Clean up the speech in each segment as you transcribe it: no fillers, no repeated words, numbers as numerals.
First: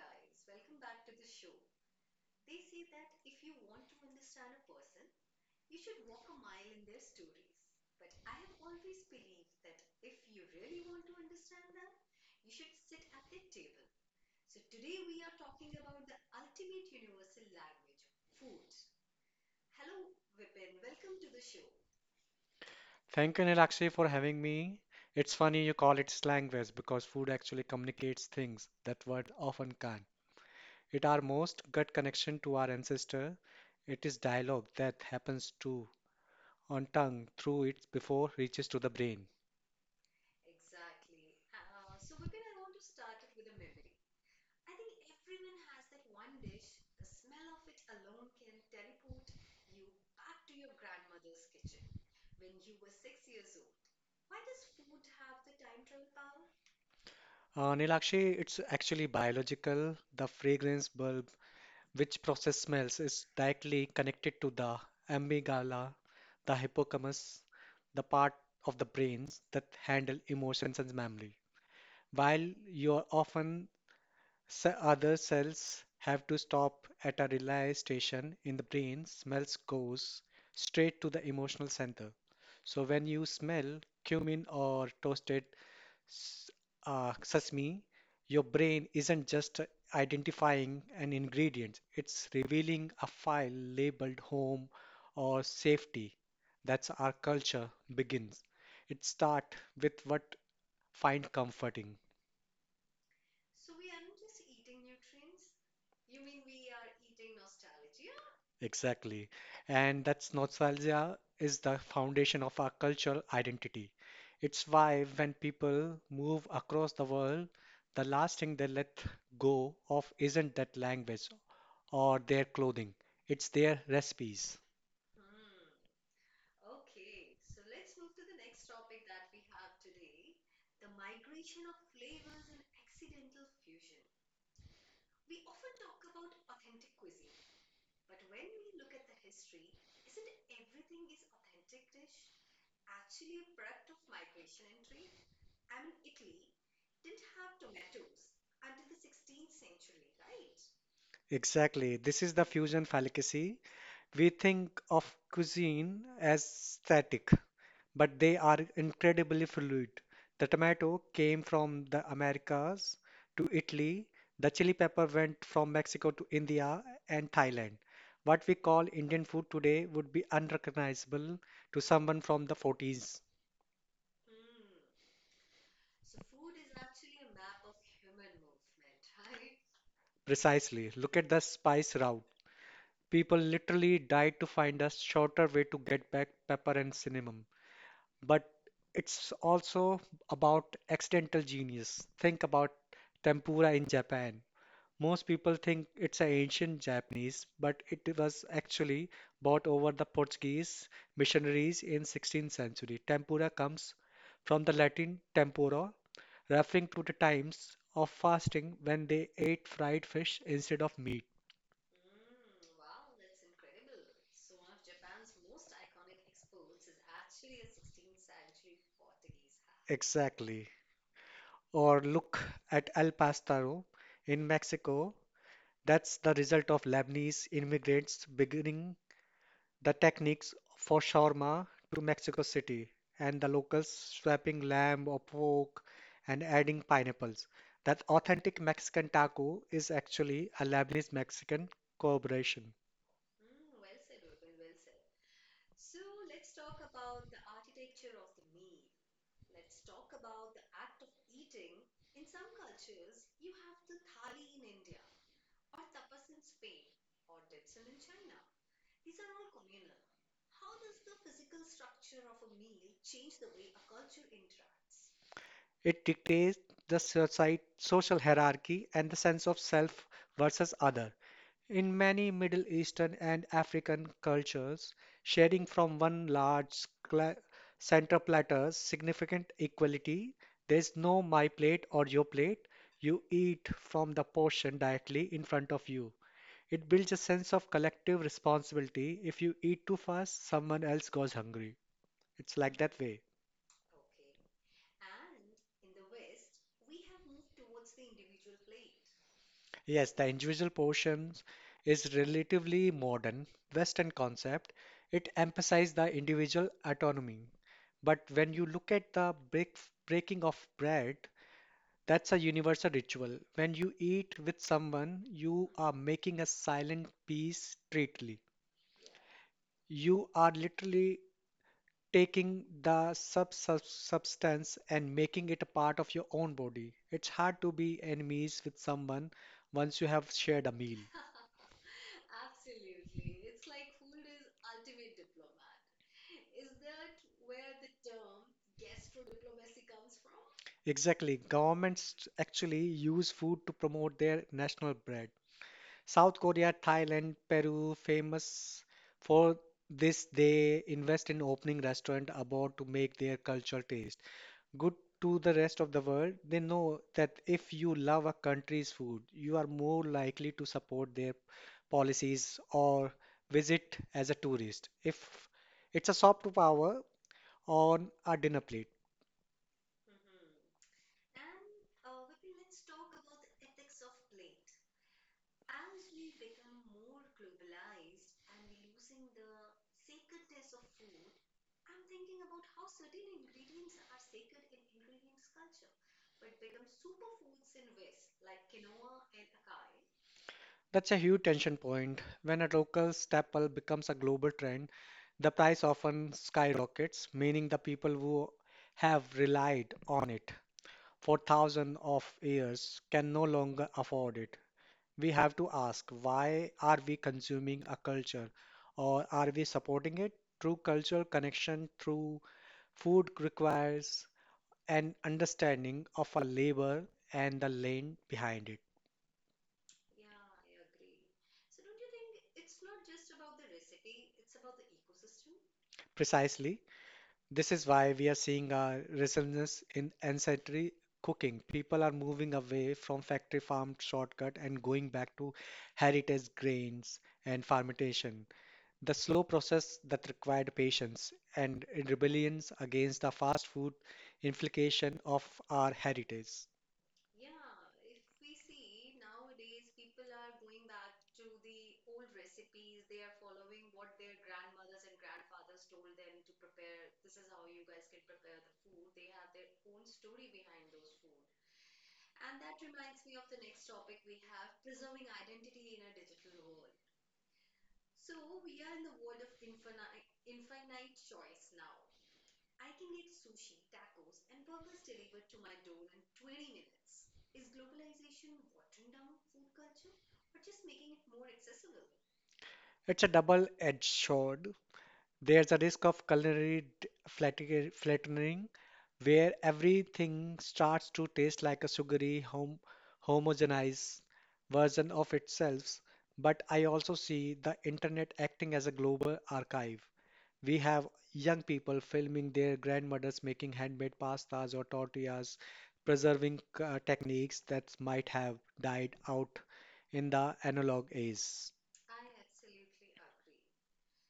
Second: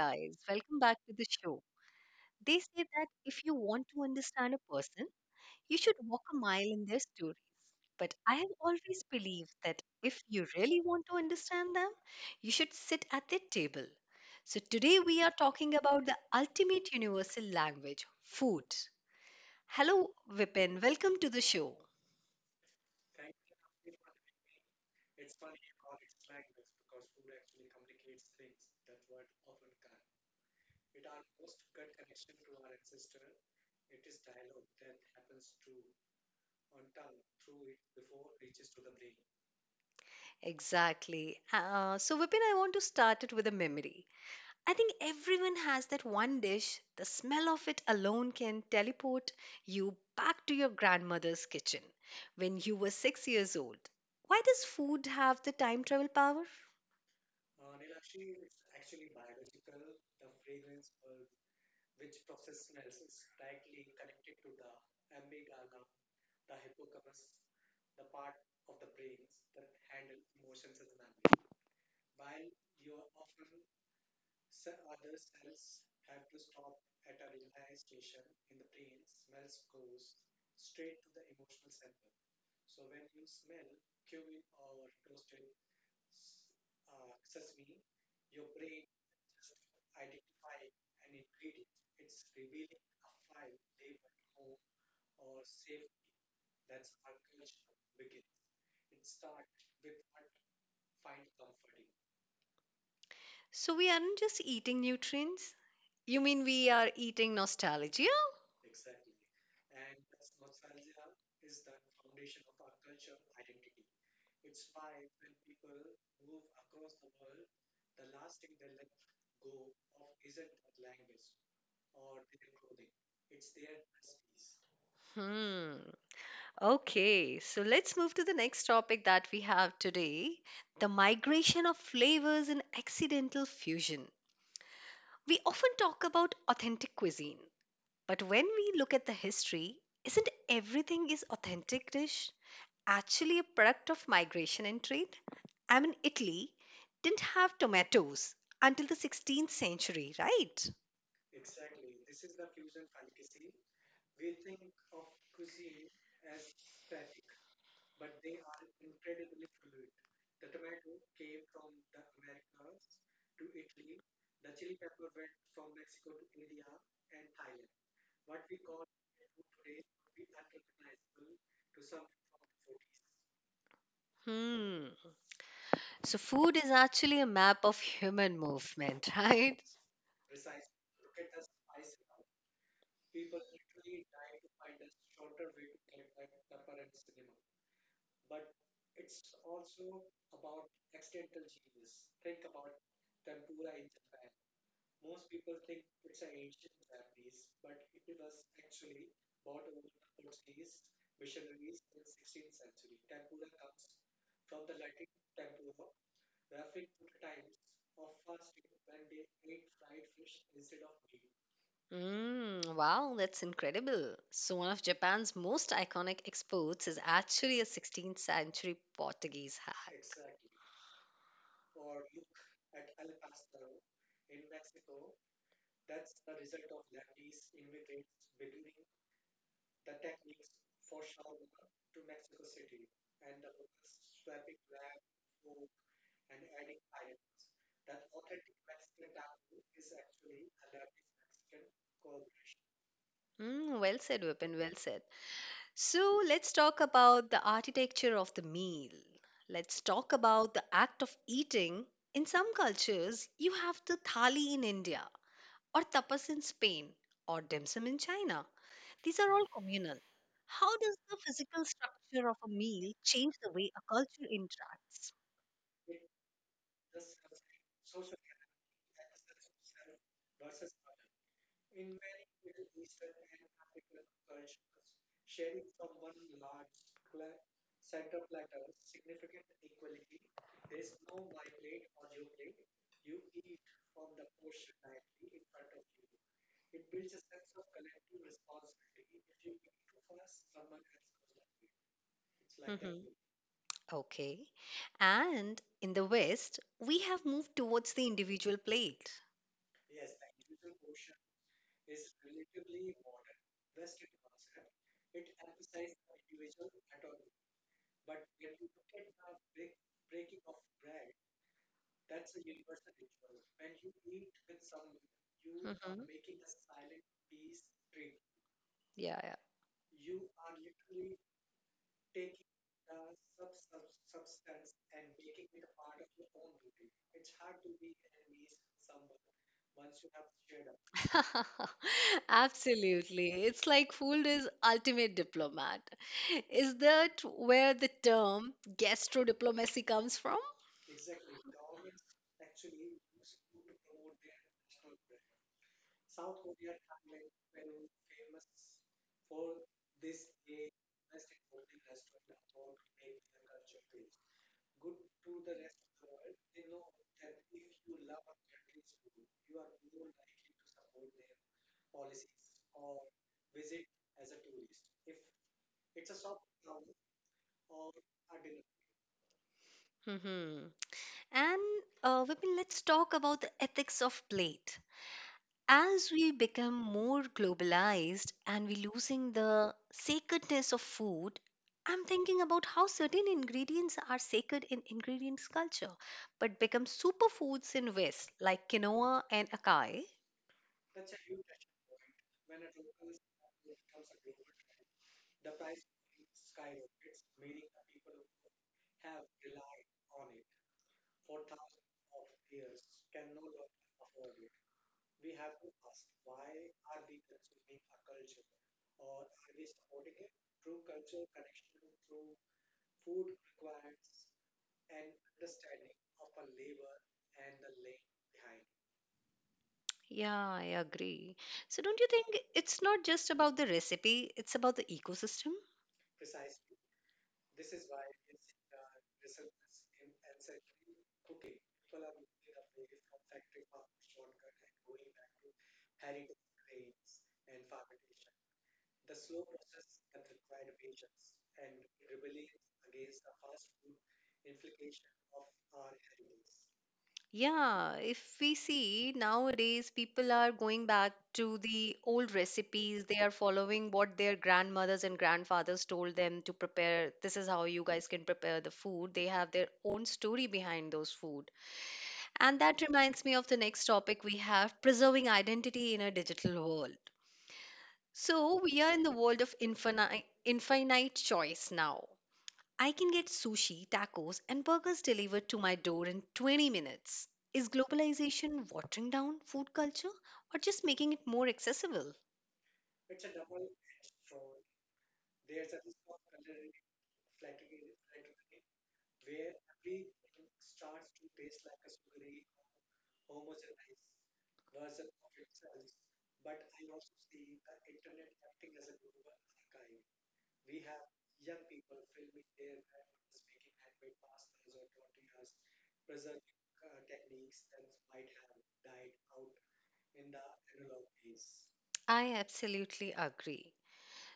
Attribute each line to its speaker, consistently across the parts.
Speaker 1: guys. Welcome back to the show. They say that if you want to understand a person, you should walk a mile in their stories. But I have always believed that if you really want to understand them, you should sit at their table. So today we are talking about the ultimate universal language food. Hello, Vipin. Welcome to the show.
Speaker 2: Thank you, Nilakshi, for having me. It's funny you call it language because food actually communicates things that words often can't. It our most gut connection to our ancestor. It is dialogue that happens to on tongue through it before reaches to the brain.
Speaker 1: Exactly. So, Vipin, I want to start it with a memory. I think everyone has that one dish, the smell of it alone can teleport you back to your grandmother's kitchen when you were 6 years old. Why does food have the time travel power?
Speaker 2: Nilakshi, it's actually biological. The fragrance bulb, which process smells, is directly connected to the amygdala, the hippocampus, the part of the brains that handle emotions and memory. While your often other cells have to stop at a relay station in the brain, smells goes straight to the emotional center. So when you smell cumin or toasted s- sesame, your brain isn't just identifying an ingredient, it's revealing a file labeled home or safety. That's our culture begins. It starts with what find comforting.
Speaker 1: So, we aren't just eating nutrients. You mean we are eating nostalgia?
Speaker 2: Exactly. And that's nostalgia is the foundation of our cultural identity. It's why when people move across the world, the last thing they let go of isn't that language or their clothing, it's their recipes.
Speaker 1: Hmm. Okay, so let's move to the next topic that we have today, the migration of flavors and accidental fusion. We often talk about authentic cuisine, but when we look at the history, isn't everything is authentic dish actually a product of migration and trade? I mean, Italy didn't have tomatoes until the 16th century, right?
Speaker 2: Exactly. This is the fusion fallacy. We think of cuisine as static, but they are incredibly fluid. The tomato came from the Americas to Italy, the chili pepper went from Mexico to India and Thailand. What we call Indian food today would be unrecognizable to someone from the 40s.
Speaker 1: Hmm. So food is actually a map of human movement, right?
Speaker 2: Precisely. Look at the spice route. People literally died to find a shorter way to get back pepper and cinnamon. But it's also about accidental genius. Think about tempura in Japan. Most people think it's an ancient Japanese, but it was actually brought over the Portuguese missionaries in 16th century. Tempura comes from the Latin tempora, referring to the times of fasting when they ate fried fish instead of meat.
Speaker 1: Mm, wow, that's incredible. So, one of Japan's most iconic exports is actually a 16th century Portuguese hack.
Speaker 2: Exactly. Or look at El Pastor in Mexico. That's the result of Lebanese immigrants beginning the techniques for shawarma to Mexico City and the locals swapping lamb or pork and adding pineapples. That authentic Mexican taco is actually a Lebanese Mexican collaboration.
Speaker 1: Mm, well said, Vipin, well said. So let's talk about the architecture of the meal. Let's talk about the act of eating. In some cultures, you have the thali in India, or tapas in Spain, or dim sum in China. These are all communal. How does the physical structure of a meal change the way a culture interacts?
Speaker 2: It dictates the society, social hierarchy and the sense of self versus other. In many Middle Eastern and African cultures, sharing from one center platter significant equality. There's no my plate or your plate. You eat from the portion directly in front of you. It builds a sense of collective responsibility. If you eat too fast, someone else goes hungry. It's like
Speaker 1: Mhm.
Speaker 2: that way.
Speaker 1: Okay. And in the West, we have moved towards the individual plate.
Speaker 2: Yes, the individual portions is relatively modern Western concept. It emphasizes the individual autonomy. But when you look at the breaking of bread, that's a universal ritual. When you eat with someone, you are
Speaker 1: Mhm. Yeah,
Speaker 2: making a silent peace treaty.
Speaker 1: yeah.
Speaker 2: You are literally taking the substance and making it a part of your own body. It's hard to be enemies with someone once you have shared a meal.
Speaker 1: Absolutely. It's like food is ultimate diplomat. Is that where the term gastro diplomacy comes from?
Speaker 2: Exactly. Governments actually use food to promote their national bread. South Korea, Thailand, Peru, famous for this, they invest in opening restaurant abroad to make their culture taste good to the rest of the world. They know that if you love a country's food, you are more likely to support their policies or visit as a tourist. If it's a soft power on a dinner plate.
Speaker 1: Hmm. And Vipin, let's talk about the ethics of plate. As we become more globalized and we're losing the sacredness of food, I'm thinking about how certain ingredients are sacred in ingredients culture, but become superfoods in West, like quinoa and acai.
Speaker 2: That's a huge tension point. When a local staple becomes a global trend, the price often skyrockets, meaning the people who have relied on it for thousands of years can no longer afford it. We have to ask why are we consuming a culture or are we supporting it? True cultural connection through food requires an understanding of our labor and the land behind it.
Speaker 1: Yeah, I agree. So don't you think it's not just about the recipe, it's about the ecosystem?
Speaker 2: Precisely. This is why we are seeing a resurgence in ancillary cooking. People are moving away from factory farmed shortcut and going back to heritage grains and fermentation. The slow process that required patience and in rebellions against the fast food implication of our heritage.
Speaker 1: Yeah, if we see nowadays people are going back to the old recipes, they are following what their grandmothers and grandfathers told them to prepare. This is how you guys can prepare the food. They have their own story behind those food. And that reminds me of the next topic we have, preserving identity in a digital world. So we are in the world of infinite choice now. I can get sushi, tacos, and burgers delivered to my door in 20 minutes. Is globalization watering down food culture or just making it more accessible?
Speaker 2: It's a double-edged sword. There's a risk of flattening, where everything starts to taste like a sugary, homogenized version of itself. But I also see the internet acting as a global archive. We have young people filming their grandmothers making handmade pastas or tortillas, preserving techniques that might have died out in the analog age.
Speaker 1: I absolutely agree.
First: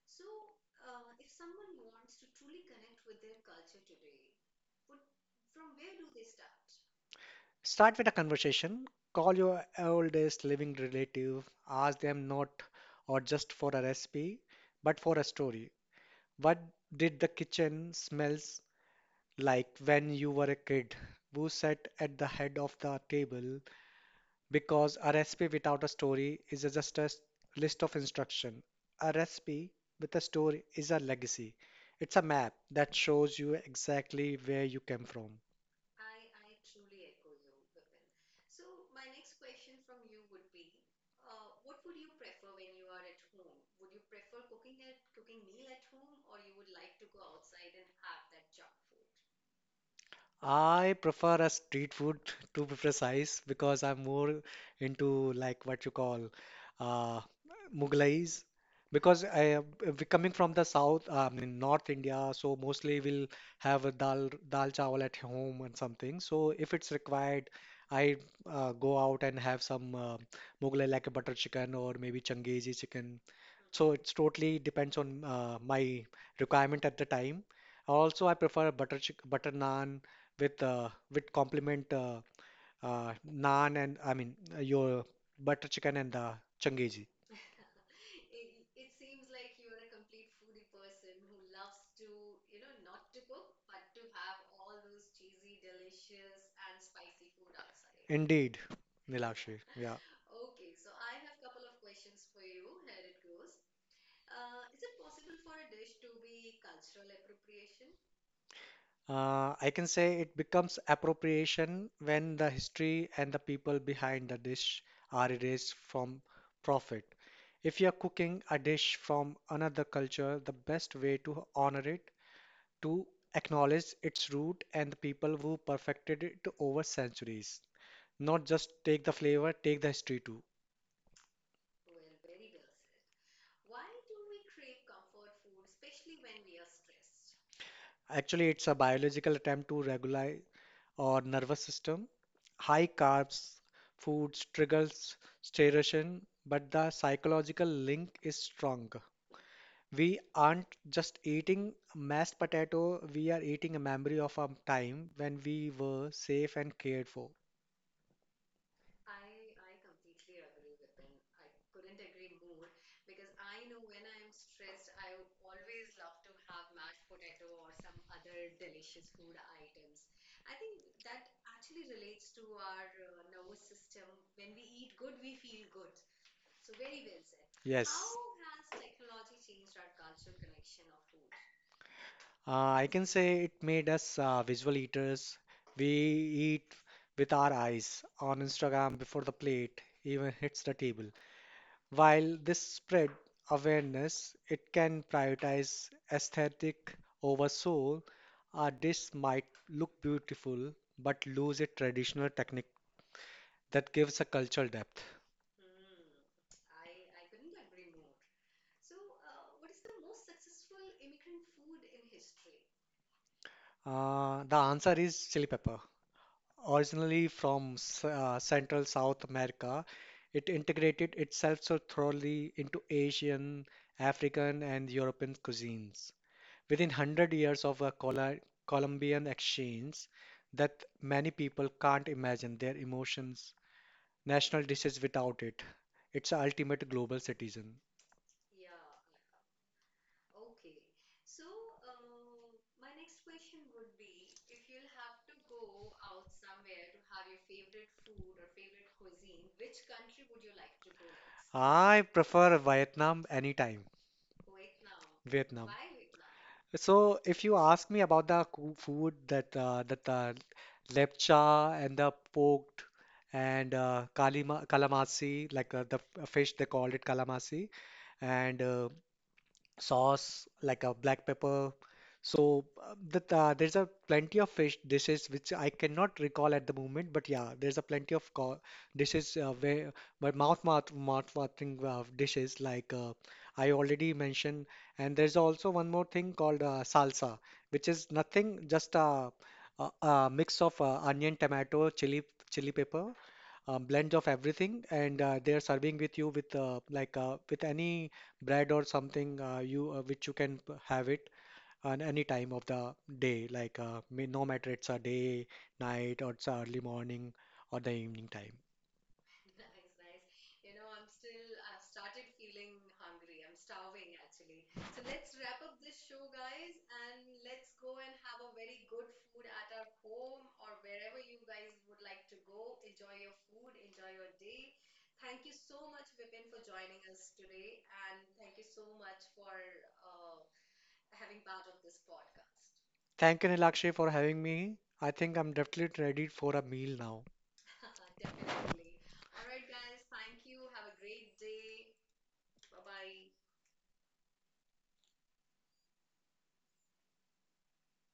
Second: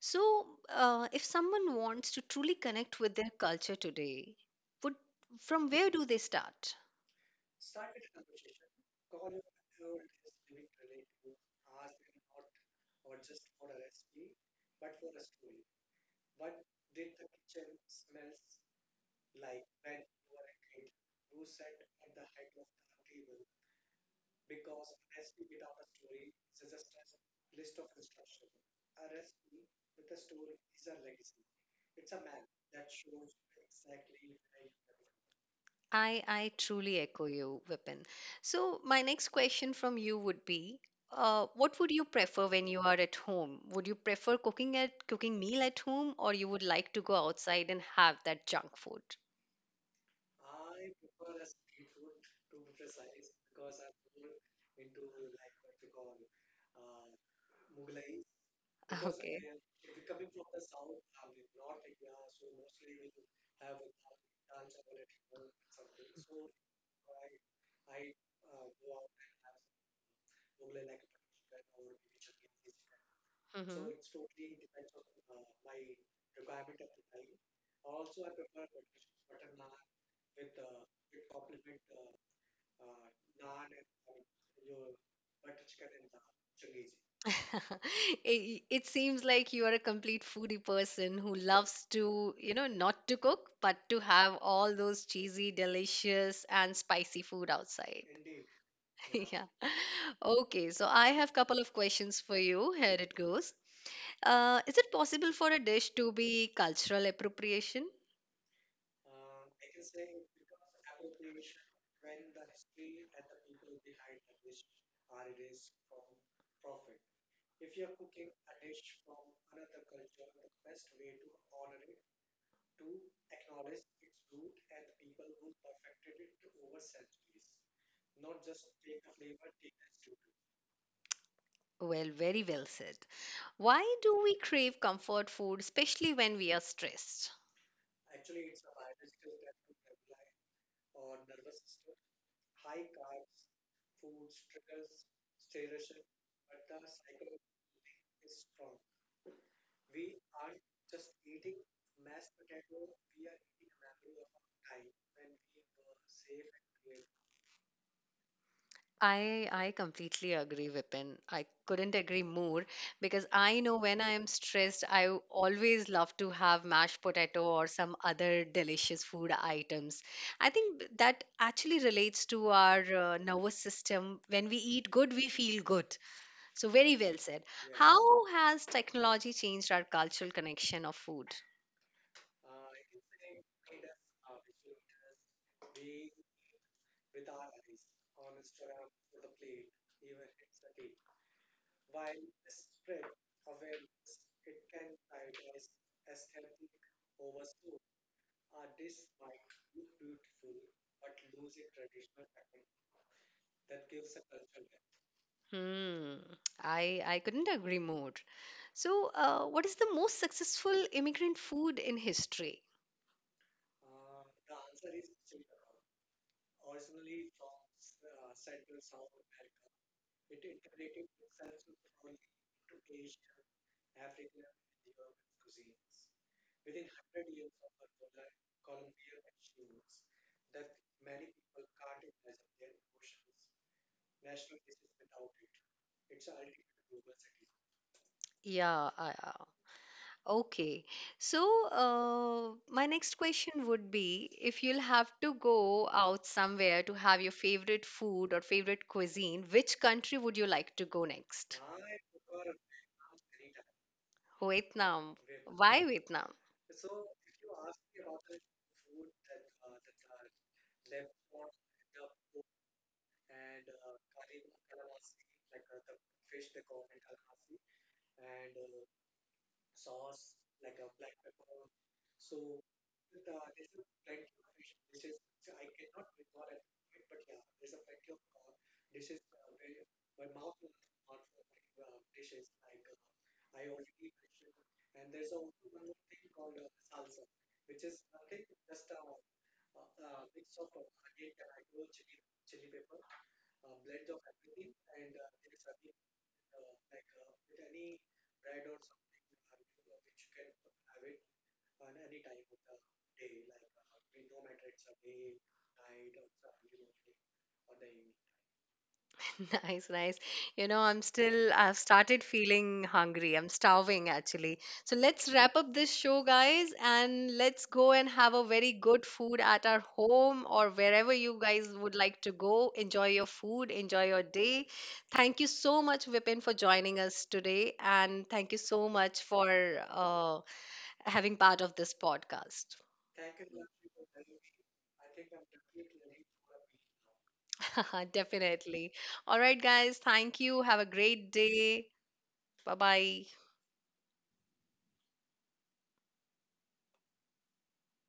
Speaker 1: So, if someone wants to truly connect with their culture today, would, from where do they start?
Speaker 2: Start with a conversation. Call your oldest living relative. Ask them not or just for a recipe, but for a story. What did the kitchen smells like when you were a kid? Who sat at the head of the table? Because a recipe without a story is just a list of instruction. A recipe with a story is a legacy. It's a map that shows you exactly where you came from.
Speaker 1: I truly echo you, Vipin. So my next question from you would be, what would you prefer when you are at home? Would you prefer cooking meal at home, or you would like to go outside and have that junk food?
Speaker 2: I prefer a street food to be precise because I'm more into like what you call uh, Mughlais. Because
Speaker 1: Okay.
Speaker 2: I am- we coming from the south, I mean North India, so mostly we'll have a dal chawal at home and something. So if it's required, I go out and have some Mughlai like a butter chicken or maybe Changezi chicken. So it's
Speaker 1: Hmm.
Speaker 2: totally depends on my requirement at the time. Also, I prefer butter naan with complement uh, naan and I mean your butter chicken and the changezi.
Speaker 1: It seems like you are a complete foodie person who loves to, you know, not to cook, but to have all those cheesy, delicious, and spicy food outside.
Speaker 2: Indeed,
Speaker 1: Yeah.
Speaker 2: Nilakshi.
Speaker 1: Okay, so I have couple of questions for you. Here it goes. Is it possible for a dish to be cultural appropriation?
Speaker 2: I can say it becomes appropriation when the history and the people behind the dish are erased from profit. If you're cooking a dish from another culture, the best way to honor it, to acknowledge its root and the people who perfected it over centuries. Not just take the flavor, take the history too.
Speaker 1: Well, very well said. Why do we crave comfort food, especially when we are stressed?
Speaker 2: Actually, it's a biological attempt to regulate our nervous system. High carbs foods triggers satiration, but the psychological link is strong. We aren't just eating mashed potato, we are eating a memory of a time when we were safe and cared for.
Speaker 1: I completely agree, Vipin. I couldn't agree more because I know when I am stressed, always love to have mashed potato or some other delicious food items. I think that actually relates to our nervous system. When we eat good, we feel good. So very well said.
Speaker 2: Yes.
Speaker 1: How has technology changed our cultural connection of food?
Speaker 2: I can say it made us visual eaters. We eat with our eyes on Instagram before the plate even hits the table. While this spread awareness, it can prioritize aesthetic over soul. A dish might look beautiful but lose its traditional technique that gives a cultural depth.
Speaker 1: Hmm. I couldn't agree more. So, what is the most successful immigrant food in history?
Speaker 2: The answer is chili pepper. Originally from Central South America, it integrated itself so thoroughly into Asian, African, and European cuisines. Within 100 years of a Colombian exchange, that many people can't imagine their emotions, national dishes without it. It's a ultimate global citizen.
Speaker 1: Yeah, okay. So, my next question would be if you'll have to go out somewhere to have your favorite food or favorite cuisine, which country would you like to go next?
Speaker 2: I prefer Vietnam anytime.
Speaker 1: Vietnam.
Speaker 2: Vietnam.
Speaker 1: Why Vietnam?
Speaker 2: So, if you ask me about the food that lepcha and the poked and kalima, calamari, like fish they called it calamari, and sauce like a black pepper. So that there's a plenty of fish dishes which I cannot recall at the moment, but yeah, there's a plenty of co dishes where but mouth watering dishes like I already mentioned, and there's also one more thing called salsa, which is nothing just a mix of onion, tomato, chili pepper, blend of everything, and they are serving with you with like with any bread or something you which you can have it on any time of the day, no matter it's a day, night, or it's early morning or the evening time.
Speaker 1: Nice, nice. You know, I've started feeling hungry. I'm starving actually. So let's wrap up this show, guys, and let's go and have a very good food at our home or wherever you guys would like to go. Enjoy your food, enjoy your day. Thank you so much, Vipin, for joining us today. And thank you so much for having part of this podcast.
Speaker 2: Thank you, Nilakshay, for having me. I think I'm definitely ready for a meal now.
Speaker 1: Definitely. All right, guys, thank you. Have a great day. Bye bye.